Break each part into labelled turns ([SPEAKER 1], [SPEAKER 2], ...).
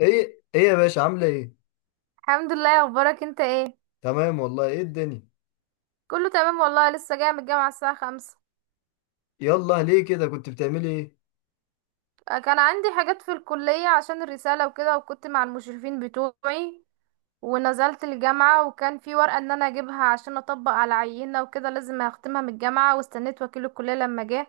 [SPEAKER 1] ايه ايه يا باشا، عامله ايه؟
[SPEAKER 2] الحمد لله. اخبارك انت ايه؟
[SPEAKER 1] تمام والله، ايه الدنيا؟
[SPEAKER 2] كله تمام والله، لسه جايه من الجامعه الساعه خمسة.
[SPEAKER 1] يلا ليه كده، كنت بتعملي ايه؟
[SPEAKER 2] كان عندي حاجات في الكليه عشان الرساله وكده، وكنت مع المشرفين بتوعي، ونزلت الجامعه وكان في ورقه ان انا اجيبها عشان اطبق على عينه وكده، لازم اختمها من الجامعه، واستنيت وكيل الكليه لما جه،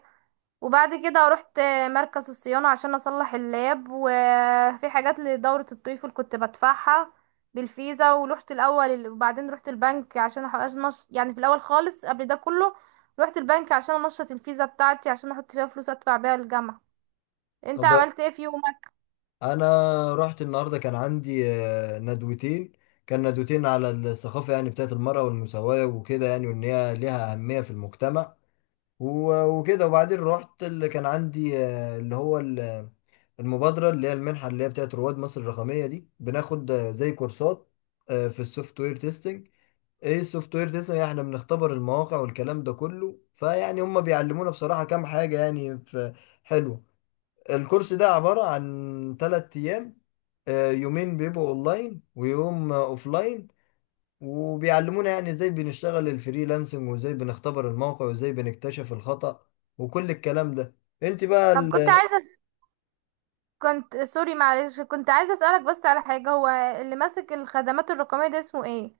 [SPEAKER 2] وبعد كده رحت مركز الصيانة عشان أصلح اللاب، وفي حاجات لدورة الطفل كنت بدفعها بالفيزا، ورحت الأول وبعدين رحت البنك عشان أحقق يعني في الأول خالص قبل ده كله رحت البنك عشان أنشط الفيزا بتاعتي عشان أحط فيها فلوس أدفع بيها الجامعة. أنت
[SPEAKER 1] طب
[SPEAKER 2] عملت إيه في يومك؟
[SPEAKER 1] انا رحت النهارده، كان عندي ندوتين. كان ندوتين على الثقافه، يعني بتاعت المراه والمساواه وكده، يعني وان هي ليها اهميه في المجتمع. وكده وبعدين رحت اللي كان عندي المبادره اللي هي المنحه اللي هي بتاعت رواد مصر الرقميه دي، بناخد زي كورسات في السوفت وير تيستنج. ايه السوفت وير تسعة، احنا بنختبر المواقع والكلام ده كله، فيعني هم بيعلمونا بصراحة كام حاجة يعني، حلوة. الكورس ده عبارة عن تلات ايام، يومين بيبقوا اونلاين ويوم اوفلاين. وبيعلمونا يعني ازاي بنشتغل الفريلانسنج وازاي بنختبر الموقع وازاي بنكتشف الخطأ وكل الكلام ده. انت بقى،
[SPEAKER 2] طب كنت سوري معلش، كنت عايزة أسألك بس على حاجة، هو اللي ماسك الخدمات الرقمية ده اسمه إيه؟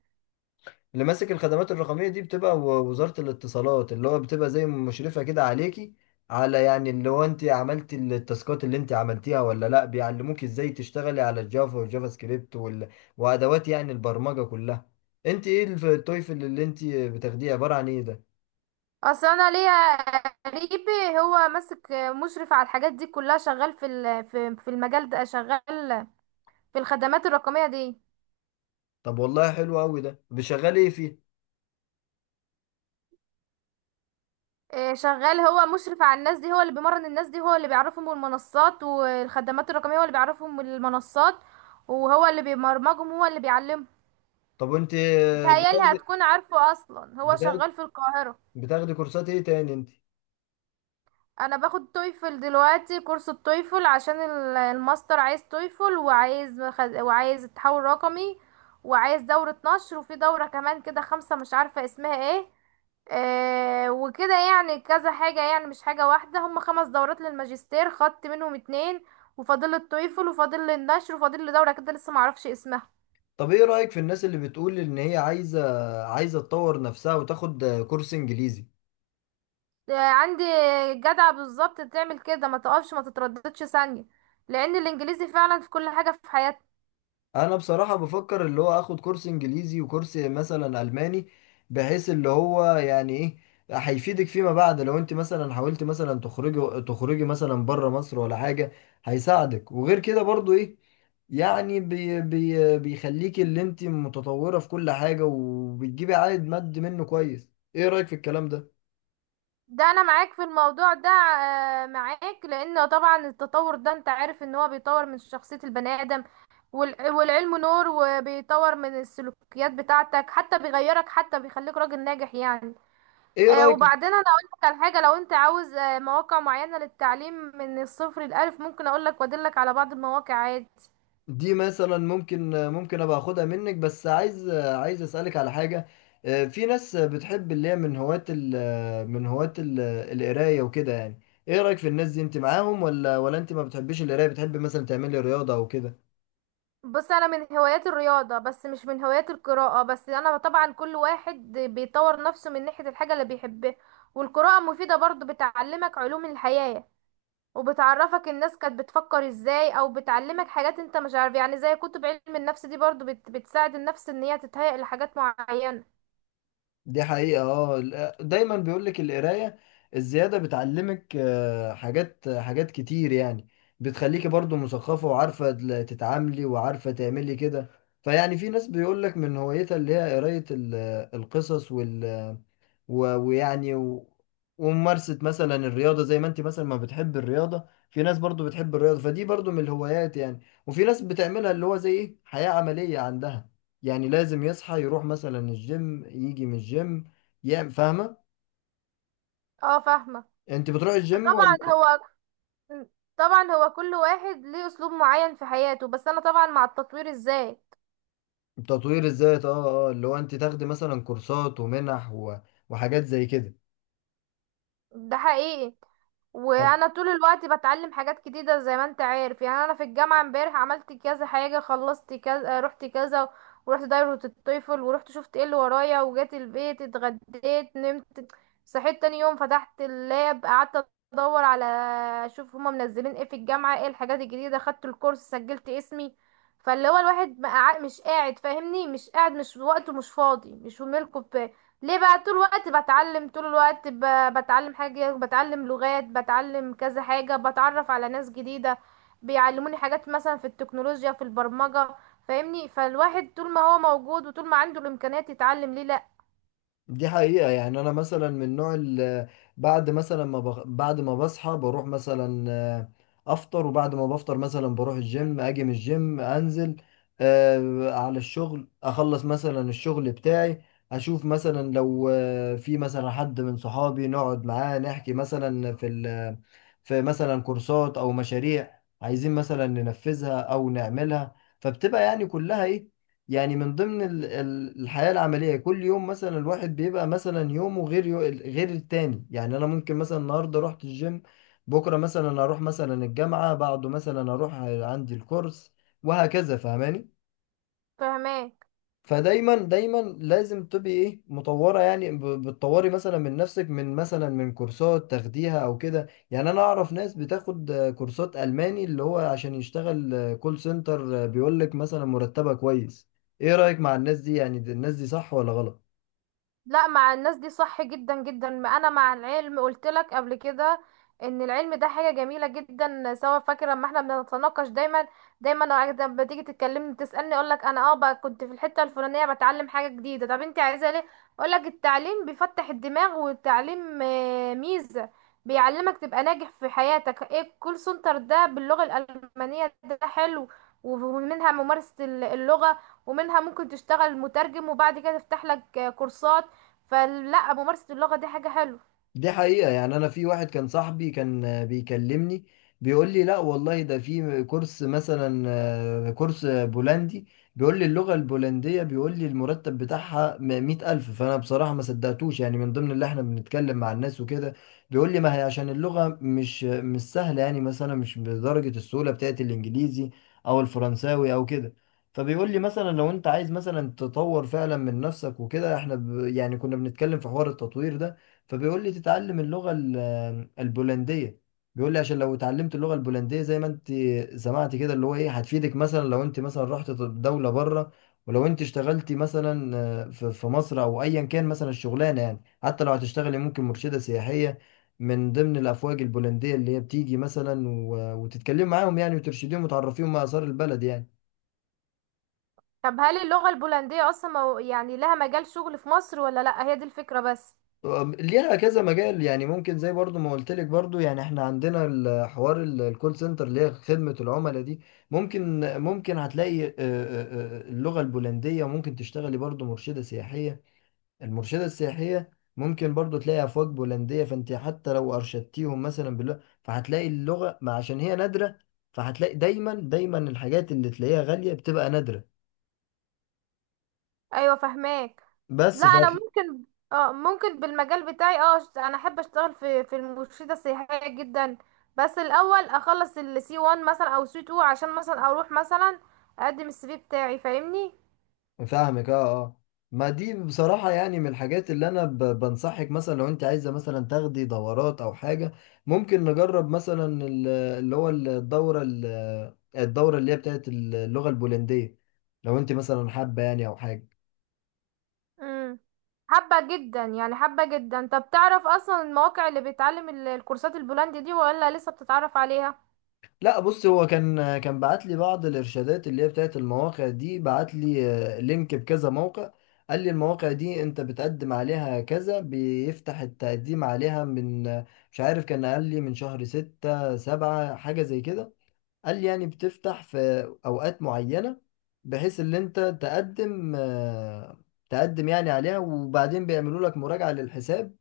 [SPEAKER 1] اللي ماسك الخدمات الرقمية دي بتبقى وزارة الاتصالات، اللي هو بتبقى زي مشرفة كده عليكي. على يعني اللي هو انت عملتي التاسكات اللي انت عملتيها ولا لا، بيعلموك ازاي تشتغلي على الجافا والجافا سكريبت وادوات يعني البرمجة كلها. انت ايه التويفل اللي انت بتاخديه، عبارة عن ايه ده؟
[SPEAKER 2] اصل انا ليا قريبي، هو ماسك مشرف على الحاجات دي كلها، شغال في المجال ده، شغال في الخدمات الرقميه دي.
[SPEAKER 1] طب والله حلو قوي ده، بشغالي ايه فيه؟
[SPEAKER 2] إيه، شغال، هو مشرف على الناس دي، هو اللي بيمرن الناس دي، هو اللي بيعرفهم المنصات والخدمات الرقميه، هو اللي بيعرفهم المنصات، وهو اللي بيبرمجهم، هو اللي بيعلمهم.
[SPEAKER 1] طب انت
[SPEAKER 2] بتهيالي
[SPEAKER 1] بتاخدي
[SPEAKER 2] هتكون عارفه، اصلا هو
[SPEAKER 1] بتاخدي
[SPEAKER 2] شغال في القاهره.
[SPEAKER 1] بتاخدي كورسات ايه تاني انت؟
[SPEAKER 2] انا باخد تويفل دلوقتي، كورس التويفل، عشان الماستر عايز تويفل، وعايز التحول الرقمي، وعايز دورة نشر، وفي دورة كمان كده، خمسة مش عارفة اسمها ايه. آه، وكده يعني كذا حاجة، يعني مش حاجة واحدة، هم خمس دورات للماجستير، خدت منهم اتنين، وفاضل التويفل، وفاضل لي النشر، وفاضل لي دورة كده لسه معرفش اسمها.
[SPEAKER 1] طب ايه رأيك في الناس اللي بتقول ان هي عايزة تطور نفسها وتاخد كورس انجليزي؟
[SPEAKER 2] آه، عندي. جدعة بالظبط، تعمل كده، ما تقفش، ما تترددش ثانية، لان الانجليزي فعلا في كل حاجة في حياتنا.
[SPEAKER 1] انا بصراحة بفكر اللي هو اخد كورس انجليزي وكورس مثلا الماني، بحيث اللي هو يعني ايه، هيفيدك فيما بعد، لو انت مثلا حاولت مثلا تخرجي مثلا بره مصر ولا حاجة، هيساعدك. وغير كده برضو ايه، يعني بي بي بيخليكي اللي انت متطورة في كل حاجة وبتجيبي عائد مادي منه كويس. ايه رأيك في الكلام ده؟
[SPEAKER 2] ده انا معاك في الموضوع ده، معاك، لان طبعا التطور ده انت عارف ان هو بيطور من شخصية البني ادم، والعلم نور، وبيطور من السلوكيات بتاعتك، حتى بيغيرك، حتى بيخليك راجل ناجح يعني.
[SPEAKER 1] ايه رأيك؟
[SPEAKER 2] وبعدين انا اقول لك على حاجة، لو انت عاوز مواقع معينة للتعليم من الصفر للالف، ممكن اقول لك وادلك على بعض المواقع عادي.
[SPEAKER 1] دي مثلا ممكن ابقى اخدها منك، بس عايز اسالك على حاجه. في ناس بتحب اللي هي من هواة القرايه وكده يعني. ايه رايك في الناس دي، انت معاهم ولا انت ما بتحبيش القرايه، بتحب مثلا تعملي رياضه او كده؟
[SPEAKER 2] بص، انا من هوايات الرياضه، بس مش من هوايات القراءه، بس انا طبعا كل واحد بيطور نفسه من ناحيه الحاجه اللي بيحبها، والقراءه مفيده برضو، بتعلمك علوم الحياه، وبتعرفك الناس كانت بتفكر ازاي، او بتعلمك حاجات انت مش عارف، يعني زي كتب علم النفس دي برضو بتساعد النفس ان هي تتهيأ لحاجات معينه.
[SPEAKER 1] دي حقيقة، اه، دايما بيقولك القراية الزيادة بتعلمك حاجات كتير يعني، بتخليكي برضو مثقفة وعارفة تتعاملي وعارفة تعملي كده. فيعني في ناس بيقولك من هوايتها اللي هي قراية القصص، ويعني وممارسة مثلا الرياضة، زي ما انت مثلا ما بتحب الرياضة، في ناس برضو بتحب الرياضة، فدي برضو من الهوايات يعني. وفي ناس بتعملها اللي هو زي ايه، حياة عملية عندها، يعني لازم يصحى يروح مثلا الجيم، يجي من الجيم يعمل، فاهمة.
[SPEAKER 2] اه فاهمه.
[SPEAKER 1] انت بتروح الجيم
[SPEAKER 2] طبعا
[SPEAKER 1] ولا؟
[SPEAKER 2] هو طبعا هو كل واحد ليه اسلوب معين في حياته، بس انا طبعا مع التطوير ازاي.
[SPEAKER 1] تطوير الذات، اه اه، اللي هو انت تاخدي مثلا كورسات ومنح وحاجات زي كده.
[SPEAKER 2] ده حقيقي،
[SPEAKER 1] طب
[SPEAKER 2] وانا طول الوقت بتعلم حاجات جديده، زي ما انت عارف يعني، انا في الجامعه امبارح عملت كذا حاجه، خلصت كذا، رحت كذا، ورحت دايره الطفل، ورحت شفت ايه اللي ورايا، وجيت البيت اتغديت نمت، صحيت تاني يوم فتحت اللاب، قعدت ادور على، اشوف هما منزلين ايه في الجامعه، ايه الحاجات الجديده، خدت الكورس، سجلت اسمي. فاللي هو الواحد بقى مش قاعد فاهمني، مش قاعد، مش وقته، مش فاضي، مش في ملكه، ليه بقى؟ طول الوقت بتعلم، طول الوقت بتعلم حاجة، بتعلم لغات، بتعلم كذا حاجة، بتعرف على ناس جديدة، بيعلموني حاجات مثلا في التكنولوجيا، في البرمجة، فاهمني، فالواحد طول ما هو موجود وطول ما عنده الإمكانيات يتعلم، ليه لأ؟
[SPEAKER 1] دي حقيقة يعني، أنا مثلا من النوع اللي بعد ما بصحى بروح مثلا أفطر، وبعد ما بفطر مثلا بروح الجيم، أجي من الجيم أنزل على الشغل، أخلص مثلا الشغل بتاعي، أشوف مثلا لو في مثلا حد من صحابي، نقعد معاه نحكي مثلا في مثلا كورسات أو مشاريع عايزين مثلا ننفذها أو نعملها. فبتبقى يعني كلها إيه، يعني من ضمن الحياة العملية، كل يوم مثلا الواحد بيبقى مثلا يومه غير غير التاني، يعني أنا ممكن مثلا النهاردة رحت الجيم، بكرة مثلا أروح مثلا الجامعة، بعده مثلا أروح عندي الكورس، وهكذا فاهماني.
[SPEAKER 2] فاهماه.
[SPEAKER 1] فدايما دايما لازم تبقي ايه، مطوره يعني، بتطوري مثلا من نفسك، من مثلا من كورسات تاخديها او كده. يعني انا اعرف ناس بتاخد كورسات الماني، اللي هو عشان يشتغل كول سنتر، بيقول لك مثلا مرتبها كويس. ايه رايك مع الناس دي، يعني الناس دي صح ولا غلط؟
[SPEAKER 2] لا، مع الناس دي صح جدا جدا، ما انا مع العلم قلت لك قبل كده ان العلم ده حاجه جميله جدا، سواء فاكر لما احنا بنتناقش دايما دايما. أنا لما تيجي تتكلمني تسالني، اقول لك انا اه بقى كنت في الحته الفلانيه بتعلم حاجه جديده، طب انت عايزه ليه؟ اقول لك التعليم بيفتح الدماغ، والتعليم ميزه، بيعلمك تبقى ناجح في حياتك. ايه الكول سنتر ده باللغه الالمانيه ده حلو، ومنها ممارسه اللغه، ومنها ممكن تشتغل مترجم، وبعد كده تفتح لك كورسات، فلا ممارسة اللغة دي حاجة حلوة.
[SPEAKER 1] دي حقيقة يعني، أنا في واحد كان صاحبي، كان بيكلمني، بيقول لي لا والله، ده في كورس مثلا كورس بولندي، بيقول لي اللغة البولندية، بيقول لي المرتب بتاعها مئة ألف. فأنا بصراحة ما صدقتوش يعني، من ضمن اللي احنا بنتكلم مع الناس وكده. بيقول لي ما هي عشان اللغة مش سهلة يعني، مثلا مش بدرجة السهولة بتاعت الإنجليزي أو الفرنساوي أو كده. فبيقول لي مثلا لو انت عايز مثلا تطور فعلا من نفسك وكده، احنا يعني كنا بنتكلم في حوار التطوير ده. فبيقول لي تتعلم اللغة البولندية، بيقول لي عشان لو اتعلمت اللغة البولندية، زي ما انت سمعت كده اللي هو ايه، هتفيدك مثلا لو انت مثلا رحت دولة بره، ولو انت اشتغلتي مثلا في مصر، او ايا كان مثلا الشغلانة يعني، حتى لو هتشتغلي ممكن مرشدة سياحية، من ضمن الافواج البولندية اللي هي بتيجي مثلا، وتتكلمي معاهم يعني، وترشديهم وتعرفيهم ما اثار البلد يعني.
[SPEAKER 2] طب هل اللغة البولندية أصلا يعني لها مجال شغل في مصر ولا لأ، هي دي الفكرة بس.
[SPEAKER 1] ليها كذا مجال يعني، ممكن زي برضو ما قلت لك، برضو يعني احنا عندنا الحوار الكول سنتر اللي هي خدمة العملاء دي. ممكن هتلاقي اللغة البولندية، ممكن تشتغلي برضو مرشدة سياحية، المرشدة السياحية ممكن برضو تلاقي أفواج بولندية، فانت حتى لو أرشدتيهم مثلا باللغة، فهتلاقي اللغة، ما عشان هي نادرة، فهتلاقي دايما دايما، الحاجات اللي تلاقيها غالية بتبقى نادرة،
[SPEAKER 2] أيوة فهماك.
[SPEAKER 1] بس.
[SPEAKER 2] لا أنا ممكن، اه ممكن بالمجال بتاعي، أنا أحب أشتغل في المرشدة السياحية جدا، بس الأول أخلص السي 1 مثلا أو سي 2، عشان مثلا أروح مثلا أقدم السي في بتاعي، فاهمني.
[SPEAKER 1] فاهمك، اه اه، ما دي بصراحة يعني من الحاجات اللي أنا بنصحك، مثلا لو أنت عايزة مثلا تاخدي دورات أو حاجة، ممكن نجرب مثلا ال- اللي هو الدورة ال- الدورة اللي هي بتاعت اللغة البولندية، لو أنت مثلا حابة يعني أو حاجة.
[SPEAKER 2] مم. حابة جدا يعني، حابة جدا. طب تعرف أصلا المواقع اللي بيتعلم الكورسات البولندي دي، ولا لسه بتتعرف عليها؟
[SPEAKER 1] لا بص، هو كان بعت لي بعض الارشادات اللي هي بتاعت المواقع دي، بعت لي لينك بكذا موقع. قال لي المواقع دي انت بتقدم عليها كذا، بيفتح التقديم عليها من مش عارف، كان قال لي من شهر ستة سبعة حاجة زي كده. قال لي يعني بتفتح في اوقات معينة، بحيث ان انت تقدم تقدم يعني عليها، وبعدين بيعملوا لك مراجعة للحساب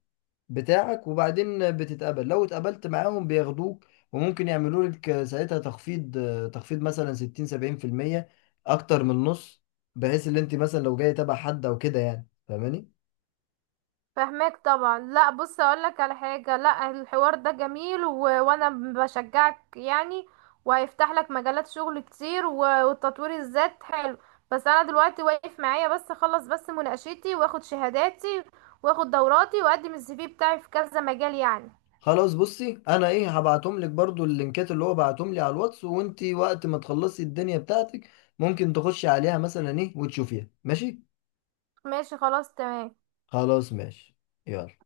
[SPEAKER 1] بتاعك، وبعدين بتتقبل، لو اتقبلت معاهم بياخدوك. وممكن يعملوا لك ساعتها تخفيض، مثلا 60 70%، اكتر من النص، بحيث ان انت مثلا لو جاي تبع حد او كده يعني، فاهماني.
[SPEAKER 2] فهماك طبعا. لا بص اقولك على حاجة، لا الحوار ده جميل وانا بشجعك يعني، وهيفتح لك مجالات شغل كتير، والتطوير الذات حلو، بس انا دلوقتي واقف معايا بس اخلص بس مناقشتي، واخد شهاداتي، واخد دوراتي، واقدم السي في بتاعي في كذا مجال يعني.
[SPEAKER 1] خلاص بصي، انا ايه، هبعتهم لك برضو اللينكات اللي هو بعتهم لي على الواتس، وانت وقت ما تخلصي الدنيا بتاعتك ممكن تخشي عليها مثلا ايه، وتشوفيها ماشي.
[SPEAKER 2] ماشي خلاص تمام.
[SPEAKER 1] خلاص ماشي، يلا.